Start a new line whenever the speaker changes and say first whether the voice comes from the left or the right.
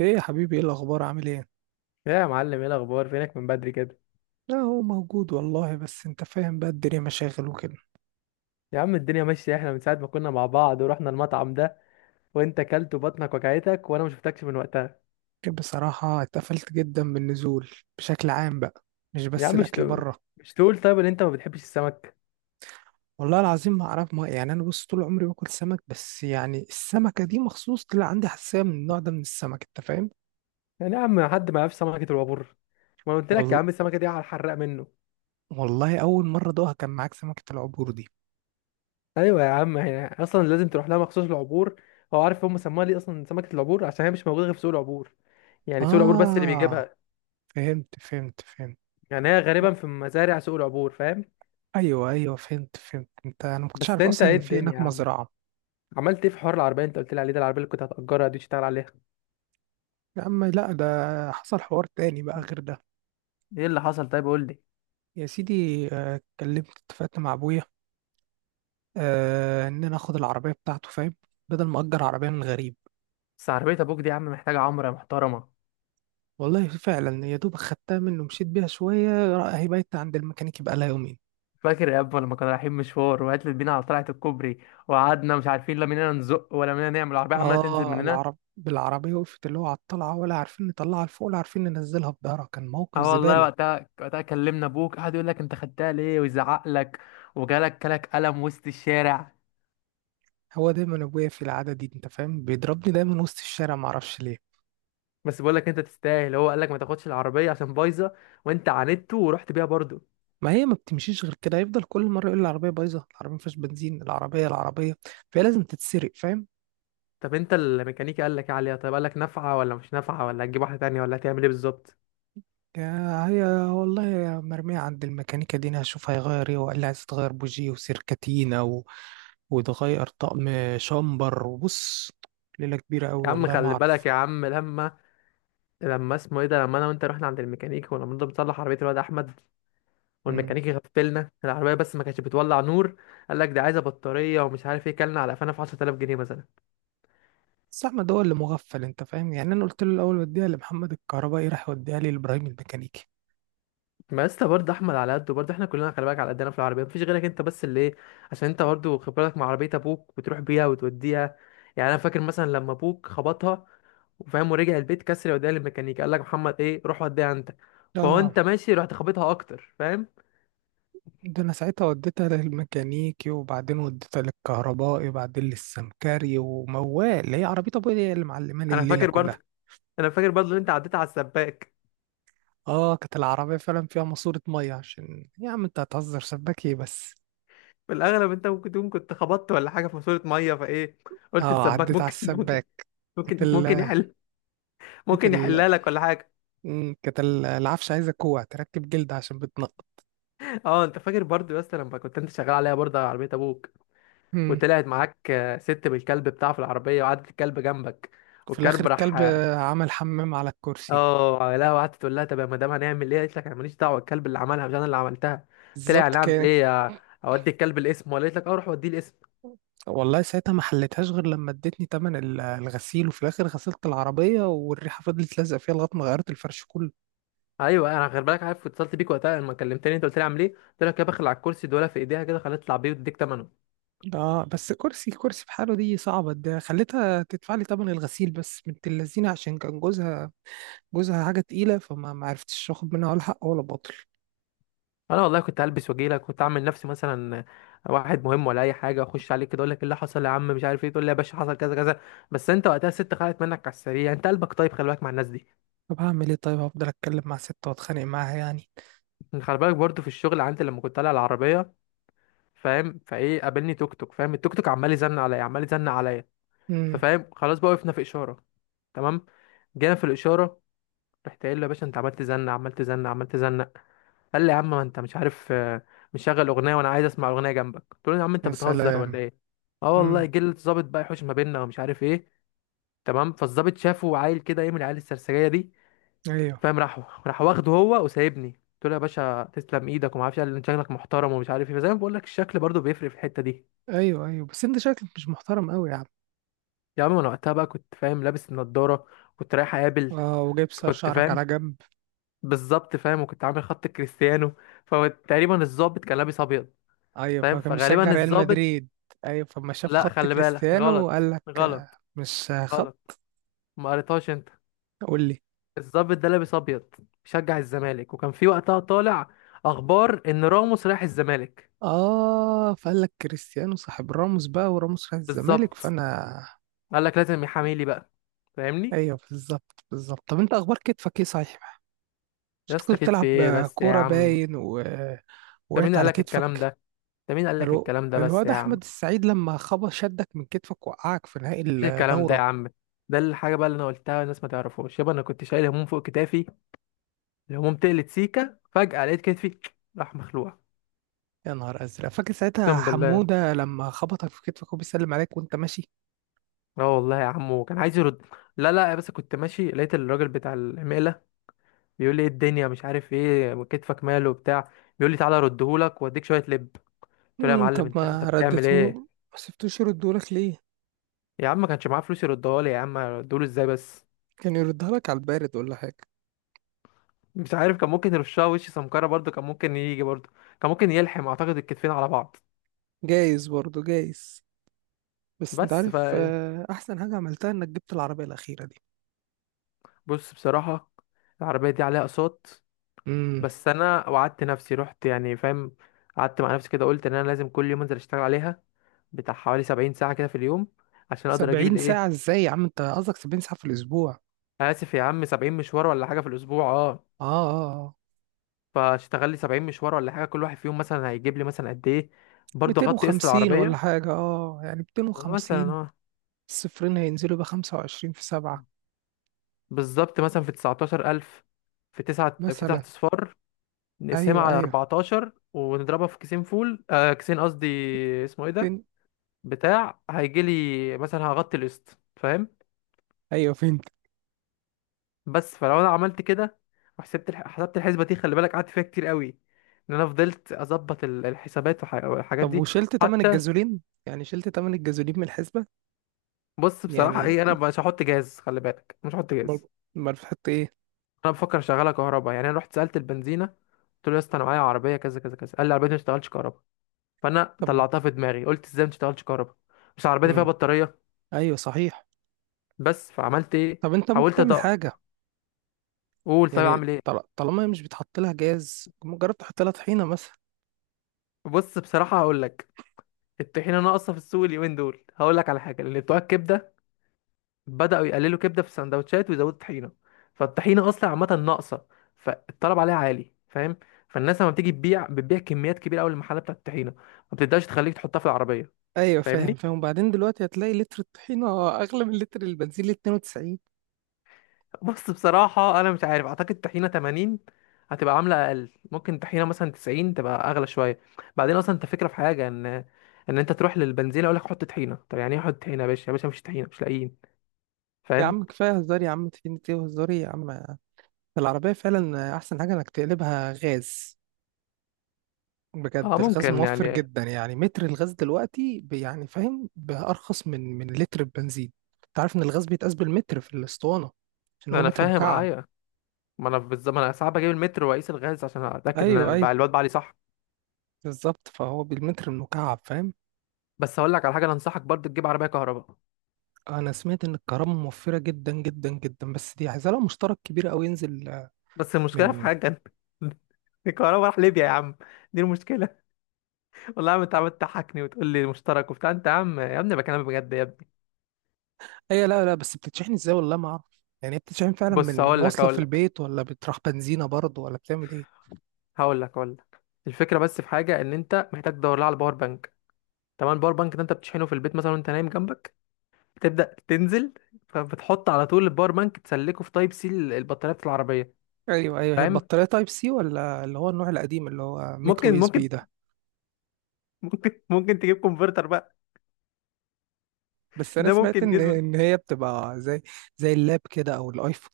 right: ايه يا حبيبي، ايه الاخبار؟ عامل ايه؟
left: يا معلم، ايه الاخبار؟ فينك من بدري كده؟
right: لا، هو موجود والله، بس انت فاهم بقى، الدنيا مشاغل وكده.
left: يا عم الدنيا ماشيه، احنا من ساعه ما كنا مع بعض ورحنا المطعم ده وانت كلت وبطنك وجعتك وانا ما شفتكش من وقتها.
right: بصراحة اتقفلت جدا من النزول بشكل عام بقى، مش
left: يا
right: بس
left: عم مش
right: الاكل
left: تقول؟
right: بره.
left: طيب ان انت ما بتحبش السمك؟
right: والله العظيم ما اعرف، ما يعني انا بص، طول عمري باكل سمك، بس يعني السمكة دي مخصوص طلع عندي حساسية من النوع ده من السمك، انت فاهم.
left: يعني يا عم حد ما يعرفش سمكه الوابور؟ ما أنا قلت لك يا
right: والله،
left: عم السمكه دي على الحراق منه.
right: والله اول مرة ادوقها كان معاك سمكة العبور دي.
left: ايوه يا عم، هي اصلا لازم تروح لها مخصوص العبور. هو عارف هم سموها ليه اصلا سمكه العبور؟ عشان هي مش موجوده غير في سوق العبور، يعني سوق العبور بس اللي
right: اه،
left: بيجيبها.
right: فهمت فهمت فهمت.
left: يعني هي غالبا في مزارع سوق العبور، فاهم؟
right: ايوه ايوه، فهمت فهمت، انا ما كنتش
left: بس
right: عارف
left: انت
right: اصلا
left: ايه
right: ان في هناك
left: الدنيا؟
right: مزرعة.
left: عملت ايه في حوار العربيه انت قلت لي عليه ده؟ العربيه اللي كنت هتاجرها دي تشتغل عليها؟
right: يا عم لا، ده حصل حوار تاني بقى غير ده.
left: ايه اللي حصل؟ طيب قول لي.
right: يا سيدي، اتفقت مع ابويا، ان انا اخد العربيه بتاعته، فاهم. بدل ما اجر عربيه من غريب.
left: بس عربيه ابوك دي يا عم محتاجه عمره يا محترمه.
right: والله فعلا، يا دوب خدتها منه مشيت بيها شويه، هي بقت عند الميكانيكي بقى لها يومين.
left: فاكر يا ابا لما كنا رايحين مشوار وقتلت بينا على طلعه الكوبري؟ وقعدنا مش عارفين لا مننا نزق ولا مننا، نعمل؟ العربيه عماله تنزل
right: اه،
left: مننا.
right: العرب بالعربيه وقفت اللي هو على الطلعه، ولا عارفين نطلعها لفوق ولا عارفين ننزلها بظهرها، كان موقف
left: اه والله
right: زباله.
left: وقتها، كلمنا ابوك قعد يقول لك انت خدتها ليه ويزعق لك، وجالك كلك قلم وسط الشارع.
right: هو دايما ابويا في العاده دي، انت فاهم، بيضربني دايما وسط الشارع معرفش ليه.
left: بس بقول لك انت تستاهل، هو قال لك ما تاخدش العربيه عشان بايظه وانت عاندته ورحت بيها برضو.
right: ما هي ما بتمشيش غير كده، هيفضل كل مره يقول العربيه بايظه، العربيه ما فيهاش بنزين، العربيه العربيه. فهي لازم تتسرق، فاهم.
left: طب انت الميكانيكي قال لك ايه عليها؟ طيب قال لك نافعه ولا مش نافعه، ولا هتجيب واحده تانية، ولا هتعمل ايه بالظبط؟
right: يا هي، والله يا مرميه عند الميكانيكا دي، انا هشوف هيغير ايه. وقال لي عايز تغير بوجي وسيركاتينا وتغير طقم شامبر. وبص، ليله كبيره قوي،
left: يا عم
right: والله ما
left: خلي
right: اعرف.
left: بالك يا عم لما اسمه ايه ده، لما انا وانت رحنا عند الميكانيكي، ولما نضرب نصلح عربيه الواد احمد
right: امم.
left: والميكانيكي غفلنا العربيه بس ما كانتش بتولع نور. قال لك دي عايزه بطاريه ومش عارف ايه، كلنا على قفانا في 10000 جنيه مثلا.
right: بس احمد هو اللي مغفل، انت فاهم، يعني انا قلت له الاول وديها لمحمد الكهربائي، راح يوديها لي لابراهيم الميكانيكي.
left: ما لسه برضه احمد على قده، برضه احنا كلنا خلي بالك على قدنا في العربيه، مفيش غيرك انت بس اللي ايه، عشان انت برضه خبرتك مع عربيه ابوك بتروح بيها وتوديها. يعني انا فاكر مثلا لما ابوك خبطها وفاهم ورجع البيت كسر، وداها للميكانيكي قال لك محمد ايه روح وديها انت، فهو
right: اه،
left: انت ماشي رحت خبطها اكتر، فاهم؟
right: ده انا ساعتها وديتها للميكانيكي، وبعدين وديتها للكهربائي، وبعدين للسمكري، وموال اللي هي عربية ابويا هي اللي معلماني
left: انا
right: الليلة
left: فاكر
right: كلها.
left: برضه انا فاكر برضه ان انت عديت على السباك.
right: اه، كانت العربية فعلا فيها ماسورة مية. عشان يا عم، انت هتهزر سباك ايه بس؟
left: في الاغلب انت ممكن تكون كنت خبطت ولا حاجه في ماسوره ميه فايه، قلت
right: اه،
left: السباك
right: عديت على
left: ممكن ممكن،
right: السباك. كانت
left: ممكن
right: ال
left: ممكن يحل،
right: كانت
left: ممكن
right: ال
left: يحلها لك ولا حاجه.
right: مم، كانت ال- العفش عايزة كوع تركب جلد عشان بتنقط.
left: اه، انت فاكر برضه يا اسطى لما كنت انت شغال عليها برضه على عربيه ابوك
right: مم.
left: وطلعت معاك ست بالكلب بتاعه في العربية وقعدت الكلب جنبك،
right: في الاخر
left: والكلب راح
right: الكلب
left: اه.
right: عمل حمام على الكرسي.
left: لا، وقعدت تقول لها طب يا مدام هنعمل ايه، قالت لك انا ماليش دعوة، الكلب اللي عملها مش انا اللي عملتها. قلت لها
right: بالظبط
left: يعني اعمل
right: كان.
left: ايه؟ اودي الكلب الاسم، ولا قالت لك اه روح وديه الاسم.
right: والله ساعتها ما حليتهاش غير لما ادتني تمن الغسيل، وفي الاخر غسلت العربية، والريحة فضلت لازقة فيها لغاية ما غيرت الفرش كله.
left: ايوه، انا غير بالك عارف اتصلت بيك وقتها لما كلمتني انت قلت لي اعمل ايه، قلت لك يا بخل على الكرسي دولة في ايديها كده خليها تطلع بيه وتديك ثمنه.
right: اه، بس كرسي كرسي بحاله دي صعبة، ده خليتها تدفع لي تمن الغسيل بس. بنت اللذينة، عشان كان جوزها، جوزها حاجة تقيلة، فما ما عرفتش اخد منها ولا حق ولا باطل.
left: انا والله كنت هلبس واجيلك، كنت اعمل نفسي مثلا واحد مهم ولا اي حاجه، اخش عليك كده اقول لك إيه اللي حصل يا عم مش عارف ايه، تقول لي يا باشا حصل كذا كذا. بس انت وقتها الست خلعت منك على السريع، انت قلبك طيب خلي بالك مع الناس دي.
right: طب هعمل ايه؟ طيب هفضل اتكلم مع ستة واتخانق معاها يعني؟
left: يعني خلي بالك برضه، في الشغل عندي لما كنت طالع العربيه، فاهم فايه؟ قابلني توك توك، فاهم التوك توك عمال يزن عليا عمال يزن عليا.
right: امم.
left: ففاهم خلاص بقى، وقفنا في اشاره، تمام. جينا في الاشاره، رحت قايل له يا باشا انت عمال تزنق قال لي يا عم ما انت مش عارف مشغل اغنيه وانا عايز اسمع اغنيه جنبك، قلت له يا عم انت
right: يا
left: بتهزر
right: سلام.
left: ولا ايه؟ اه والله
right: امم.
left: جه الظابط بقى يحوش ما بيننا ومش عارف ايه. تمام، فالظابط شافه عيل كده ايه، من العيال السرسجيه دي،
right: ايوه
left: فاهم؟ راح، واخده هو وسايبني. قلت له يا باشا تسلم ايدك وما اعرفش، قال لي انت شكلك محترم ومش عارف ايه. فزي ما بقول لك، الشكل برضو بيفرق في الحته دي.
right: ايوه ايوه، بس انت شكلك مش محترم قوي يا عم.
left: يا عم انا وقتها بقى كنت فاهم لابس النضاره، كنت رايح اقابل،
right: اه، وجايب
left: كنت
right: شعرك على
left: فاهم
right: جنب.
left: بالظبط فاهم، وكنت عامل خط كريستيانو. فتقريبا الظابط كان لابس ابيض،
right: ايوه،
left: فاهم؟
right: فكان بيشجع
left: فغالبا
right: ريال
left: الظابط،
right: مدريد. ايوه، فما شاف
left: لا
right: خط
left: خلي بالك
right: كريستيانو
left: غلط،
right: قال لك مش خط.
left: غلط ما قريتهاش انت.
right: قول لي.
left: الضابط ده لابس ابيض، بيشجع الزمالك، وكان في وقتها طالع اخبار ان راموس رايح الزمالك.
right: اه، فقال لك كريستيانو صاحب راموس بقى، وراموس راح الزمالك
left: بالظبط،
right: فانا.
left: قال لك لازم يحامي لي بقى، فاهمني؟
right: ايوه، بالظبط بالظبط. طب انت اخبار كتفك ايه صحيح؟ مش
left: يا
right: أنت
left: اسطى
right: كنت
left: كده في
right: بتلعب
left: ايه بس يا
right: كوره
left: عم؟
right: باين
left: انت مين
right: وقعت
left: قال
right: على
left: لك الكلام ده؟
right: كتفك؟
left: بس
right: الواد
left: يا عم،
right: احمد السعيد لما خبط شدك من كتفك وقعك في نهائي
left: مفيش الكلام ده يا
right: الدوره.
left: عم. ده الحاجه بقى اللي انا قلتها، الناس ما تعرفوش يابا، انا كنت شايل هموم فوق كتافي، الهموم تقلت سيكه فجاه، لقيت كتفي راح مخلوع.
right: يا نهار ازرق، فاكر ساعتها
left: اقسم بالله،
right: حموده لما خبطك في كتفك وبيسلم عليك وانت ماشي.
left: اه والله يا عمو كان عايز يرد. لا لا، بس كنت ماشي لقيت الراجل بتاع المقلة بيقول لي ايه الدنيا، مش عارف ايه كتفك ماله وبتاع، بيقول لي تعالى اردهولك واديك شوية لب. قلت له يا معلم
right: طب
left: انت،
right: ما
left: بتعمل
right: ردته،
left: ايه؟
right: ما سبتوش يردهولك ليه؟
left: يا عم ما كانش معاه فلوس يردها لي، يا عم ادوله ازاي بس؟
right: كان يردها لك على البارد ولا حاجة.
left: مش عارف، كان ممكن يرشها وش سمكرة برضه، كان ممكن يجي برضه، كان ممكن يلحم اعتقد الكتفين على بعض.
right: جايز برضه، جايز. بس انت
left: بس ف،
right: عارف، احسن حاجة عملتها انك جبت العربية الأخيرة دي.
left: بص بصراحة العربية دي عليها اقساط.
right: امم.
left: بس انا وعدت نفسي، رحت يعني فاهم، قعدت مع نفسي كده قلت ان انا لازم كل يوم انزل اشتغل عليها بتاع حوالي 70 ساعة كده في اليوم، عشان اقدر اجيب
right: 70
left: الايه.
right: ساعة ازاي يا عم؟ انت قصدك 70 ساعة في الأسبوع؟
left: اسف يا عم، 70 مشوار ولا حاجة في الاسبوع اه.
right: اه اه، آه.
left: فاشتغل لي 70 مشوار ولا حاجة، كل واحد فيهم مثلا هيجيب لي مثلا قد ايه، برضه اغطي قسط
right: 250 ولا
left: العربية
right: حاجة، يعني
left: مثلا.
right: 250،
left: اه،
right: الصفرين هينزلوا ب 25 في سبعة
left: بالظبط مثلا في 19000، في 9 في 9
right: مثلا.
left: اصفار، نقسمها
right: ايوه
left: على
right: ايوه،
left: 14 ونضربها في كيسين فول كيسين قصدي، اسمه ايه ده،
right: فين؟
left: بتاع هيجي لي مثلا هغطي القسط فاهم.
right: ايوه، فين؟
left: بس فلو انا عملت كده وحسبت حسبت الحسبه دي، خلي بالك قعدت فيها كتير قوي ان انا فضلت اظبط الحسابات والحاجات
right: طب
left: دي.
right: وشلت تمن
left: حتى،
right: الجازولين؟ يعني شلت تمن الجازولين من الحسبة؟
left: بص بصراحه
right: يعني؟
left: ايه، انا مش هحط جاز، خلي بالك مش هحط
right: امال؟
left: جاز.
right: امال بتحط ايه؟
left: انا بفكر اشغلها كهرباء، يعني انا رحت سالت البنزينه قلت له يا اسطى انا معايا عربيه كذا كذا كذا، قال لي عربيتي ما بتشتغلش كهرباء. فانا
right: طب.
left: طلعتها في دماغي قلت ازاي ما بتشتغلش كهرباء؟ مش عربيتي فيها
right: مم.
left: بطاريه؟
right: ايوه صحيح.
left: بس فعملت ايه،
right: طب انت ممكن
left: حاولت
right: تعمل حاجه،
left: ادق، قول طيب
right: يعني
left: اعمل ايه.
right: طالما هي مش بيتحط لها جاز، مجرد تحط لها طحينه مثلا؟
left: بص بصراحه هقول لك، الطحينه ناقصه في السوق اليومين دول، هقول لك على حاجه، لان بتوع الكبده بدأوا يقللوا كبدة في السندوتشات ويزودوا طحينة، فالطحينة أصلا عامة ناقصة، فالطلب عليها عالي، فاهم؟ فالناس لما بتيجي تبيع بتبيع كميات كبيرة أوي للمحلات بتاعة الطحينة، ما بتقدرش تخليك تحطها في العربية.
right: ايوه، فاهم
left: فاهمني؟
right: فاهم. وبعدين دلوقتي هتلاقي لتر الطحينه اغلى من لتر البنزين ل 92.
left: بص بصراحة أنا مش عارف، أعتقد طحينة 80 هتبقى عاملة أقل، ممكن طحينة مثلا 90 تبقى أغلى شوية. بعدين أصلا أنت فكرة في حاجة إن، أنت تروح للبنزينة أقول لك حط طحينة، طب يعني إيه حط طحينة يا باشا؟ يا باشا مفيش طحينة، مش لاقيين،
right: يا
left: فاهم؟
right: عم كفايه هزار يا عم، طحينه ايه وهزار إيه يا عم؟ العربيه فعلا احسن حاجه انك تقلبها غاز. بجد،
left: أه
right: الغاز
left: ممكن
right: موفر
left: يعني.
right: جدا، يعني متر الغاز دلوقتي يعني فاهم، بأرخص من لتر البنزين. انت عارف ان الغاز بيتقاس بالمتر في الاسطوانه، عشان هو
left: أنا
right: متر
left: فاهم
right: مكعب.
left: أيوه، ما انا بالظبط، ما انا ساعات بجيب المتر واقيس الغاز عشان اتاكد ان
right: ايوه ايوه،
left: الواد بعلي صح.
right: بالظبط، فهو بالمتر المكعب، فاهم.
left: بس هقول لك على حاجه، انا انصحك برضه تجيب عربيه كهرباء.
right: انا سمعت ان الكهرباء موفره جدا جدا جدا، بس دي عايزه لها مشترك كبير قوي ينزل
left: بس المشكله في
right: من.
left: حاجه، الكهرباء راح ليبيا يا عم، دي المشكله. والله يا عم انت عمال تضحكني وتقول لي مشترك وبتاع، انت يا عم يا ابني بكلمك بجد يا ابني.
right: اي لا لا، بس بتتشحن ازاي، والله ما اعرف، يعني هي بتتشحن فعلا من
left: بص
right: من
left: هقول لك،
right: وصله في البيت، ولا بتروح بنزينه برضه، ولا بتعمل ايه؟
left: هقول لك هقول لك الفكره بس في حاجه، ان انت محتاج تدور لها على باور بانك، تمام. الباور بانك ده انت بتشحنه في البيت مثلا وانت نايم جنبك، بتبدا تنزل، فبتحط على طول الباور بانك تسلكه في تايب سي البطاريه بتاعت العربيه،
right: ايوه ايوه، هي
left: فاهم؟
right: البطاريه تايب سي ولا اللي هو النوع القديم اللي هو ميكرو
left: ممكن،
right: يو اس بي
left: ممكن
right: ده؟
left: ممكن ممكن تجيب كونفرتر بقى،
right: بس انا
left: ده
right: سمعت
left: ممكن
right: ان
left: يظبط.
right: ان هي بتبقى زي، زي اللاب كده او الايفون.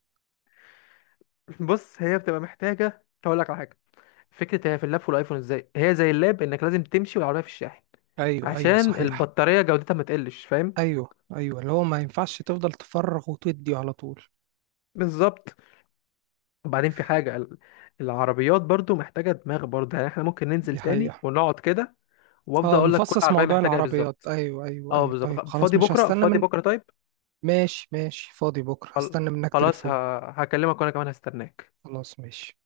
left: بص هي بتبقى محتاجه، هقول لك على حاجه، فكره هي في اللاب والايفون ازاي، هي زي اللاب انك لازم تمشي والعربيه في الشاحن
right: ايوه ايوه
left: عشان
right: صحيح.
left: البطاريه جودتها ما تقلش، فاهم؟
right: ايوه ايوه، اللي هو ما ينفعش تفضل تفرغ وتدي على طول.
left: بالظبط. وبعدين في حاجه العربيات برضو محتاجه دماغ برضو، يعني احنا ممكن ننزل
right: دي
left: تاني
right: حقيقه.
left: ونقعد كده، وافضل
right: اه،
left: اقول لك كل
right: نفصص
left: عربيه
right: موضوع
left: محتاجه ايه
right: العربيات،
left: بالظبط.
right: ايوه ايوه
left: اه
right: ايوه.
left: بالظبط،
right: طيب خلاص،
left: فاضي
right: مش
left: بكره؟
right: هستنى
left: فاضي
right: من.
left: بكره طيب.
right: ماشي ماشي، فاضي بكره
left: خل-
right: هستنى منك
left: خلاص،
right: تليفون.
left: هكلمك وانا كمان هستناك.
right: خلاص ماشي.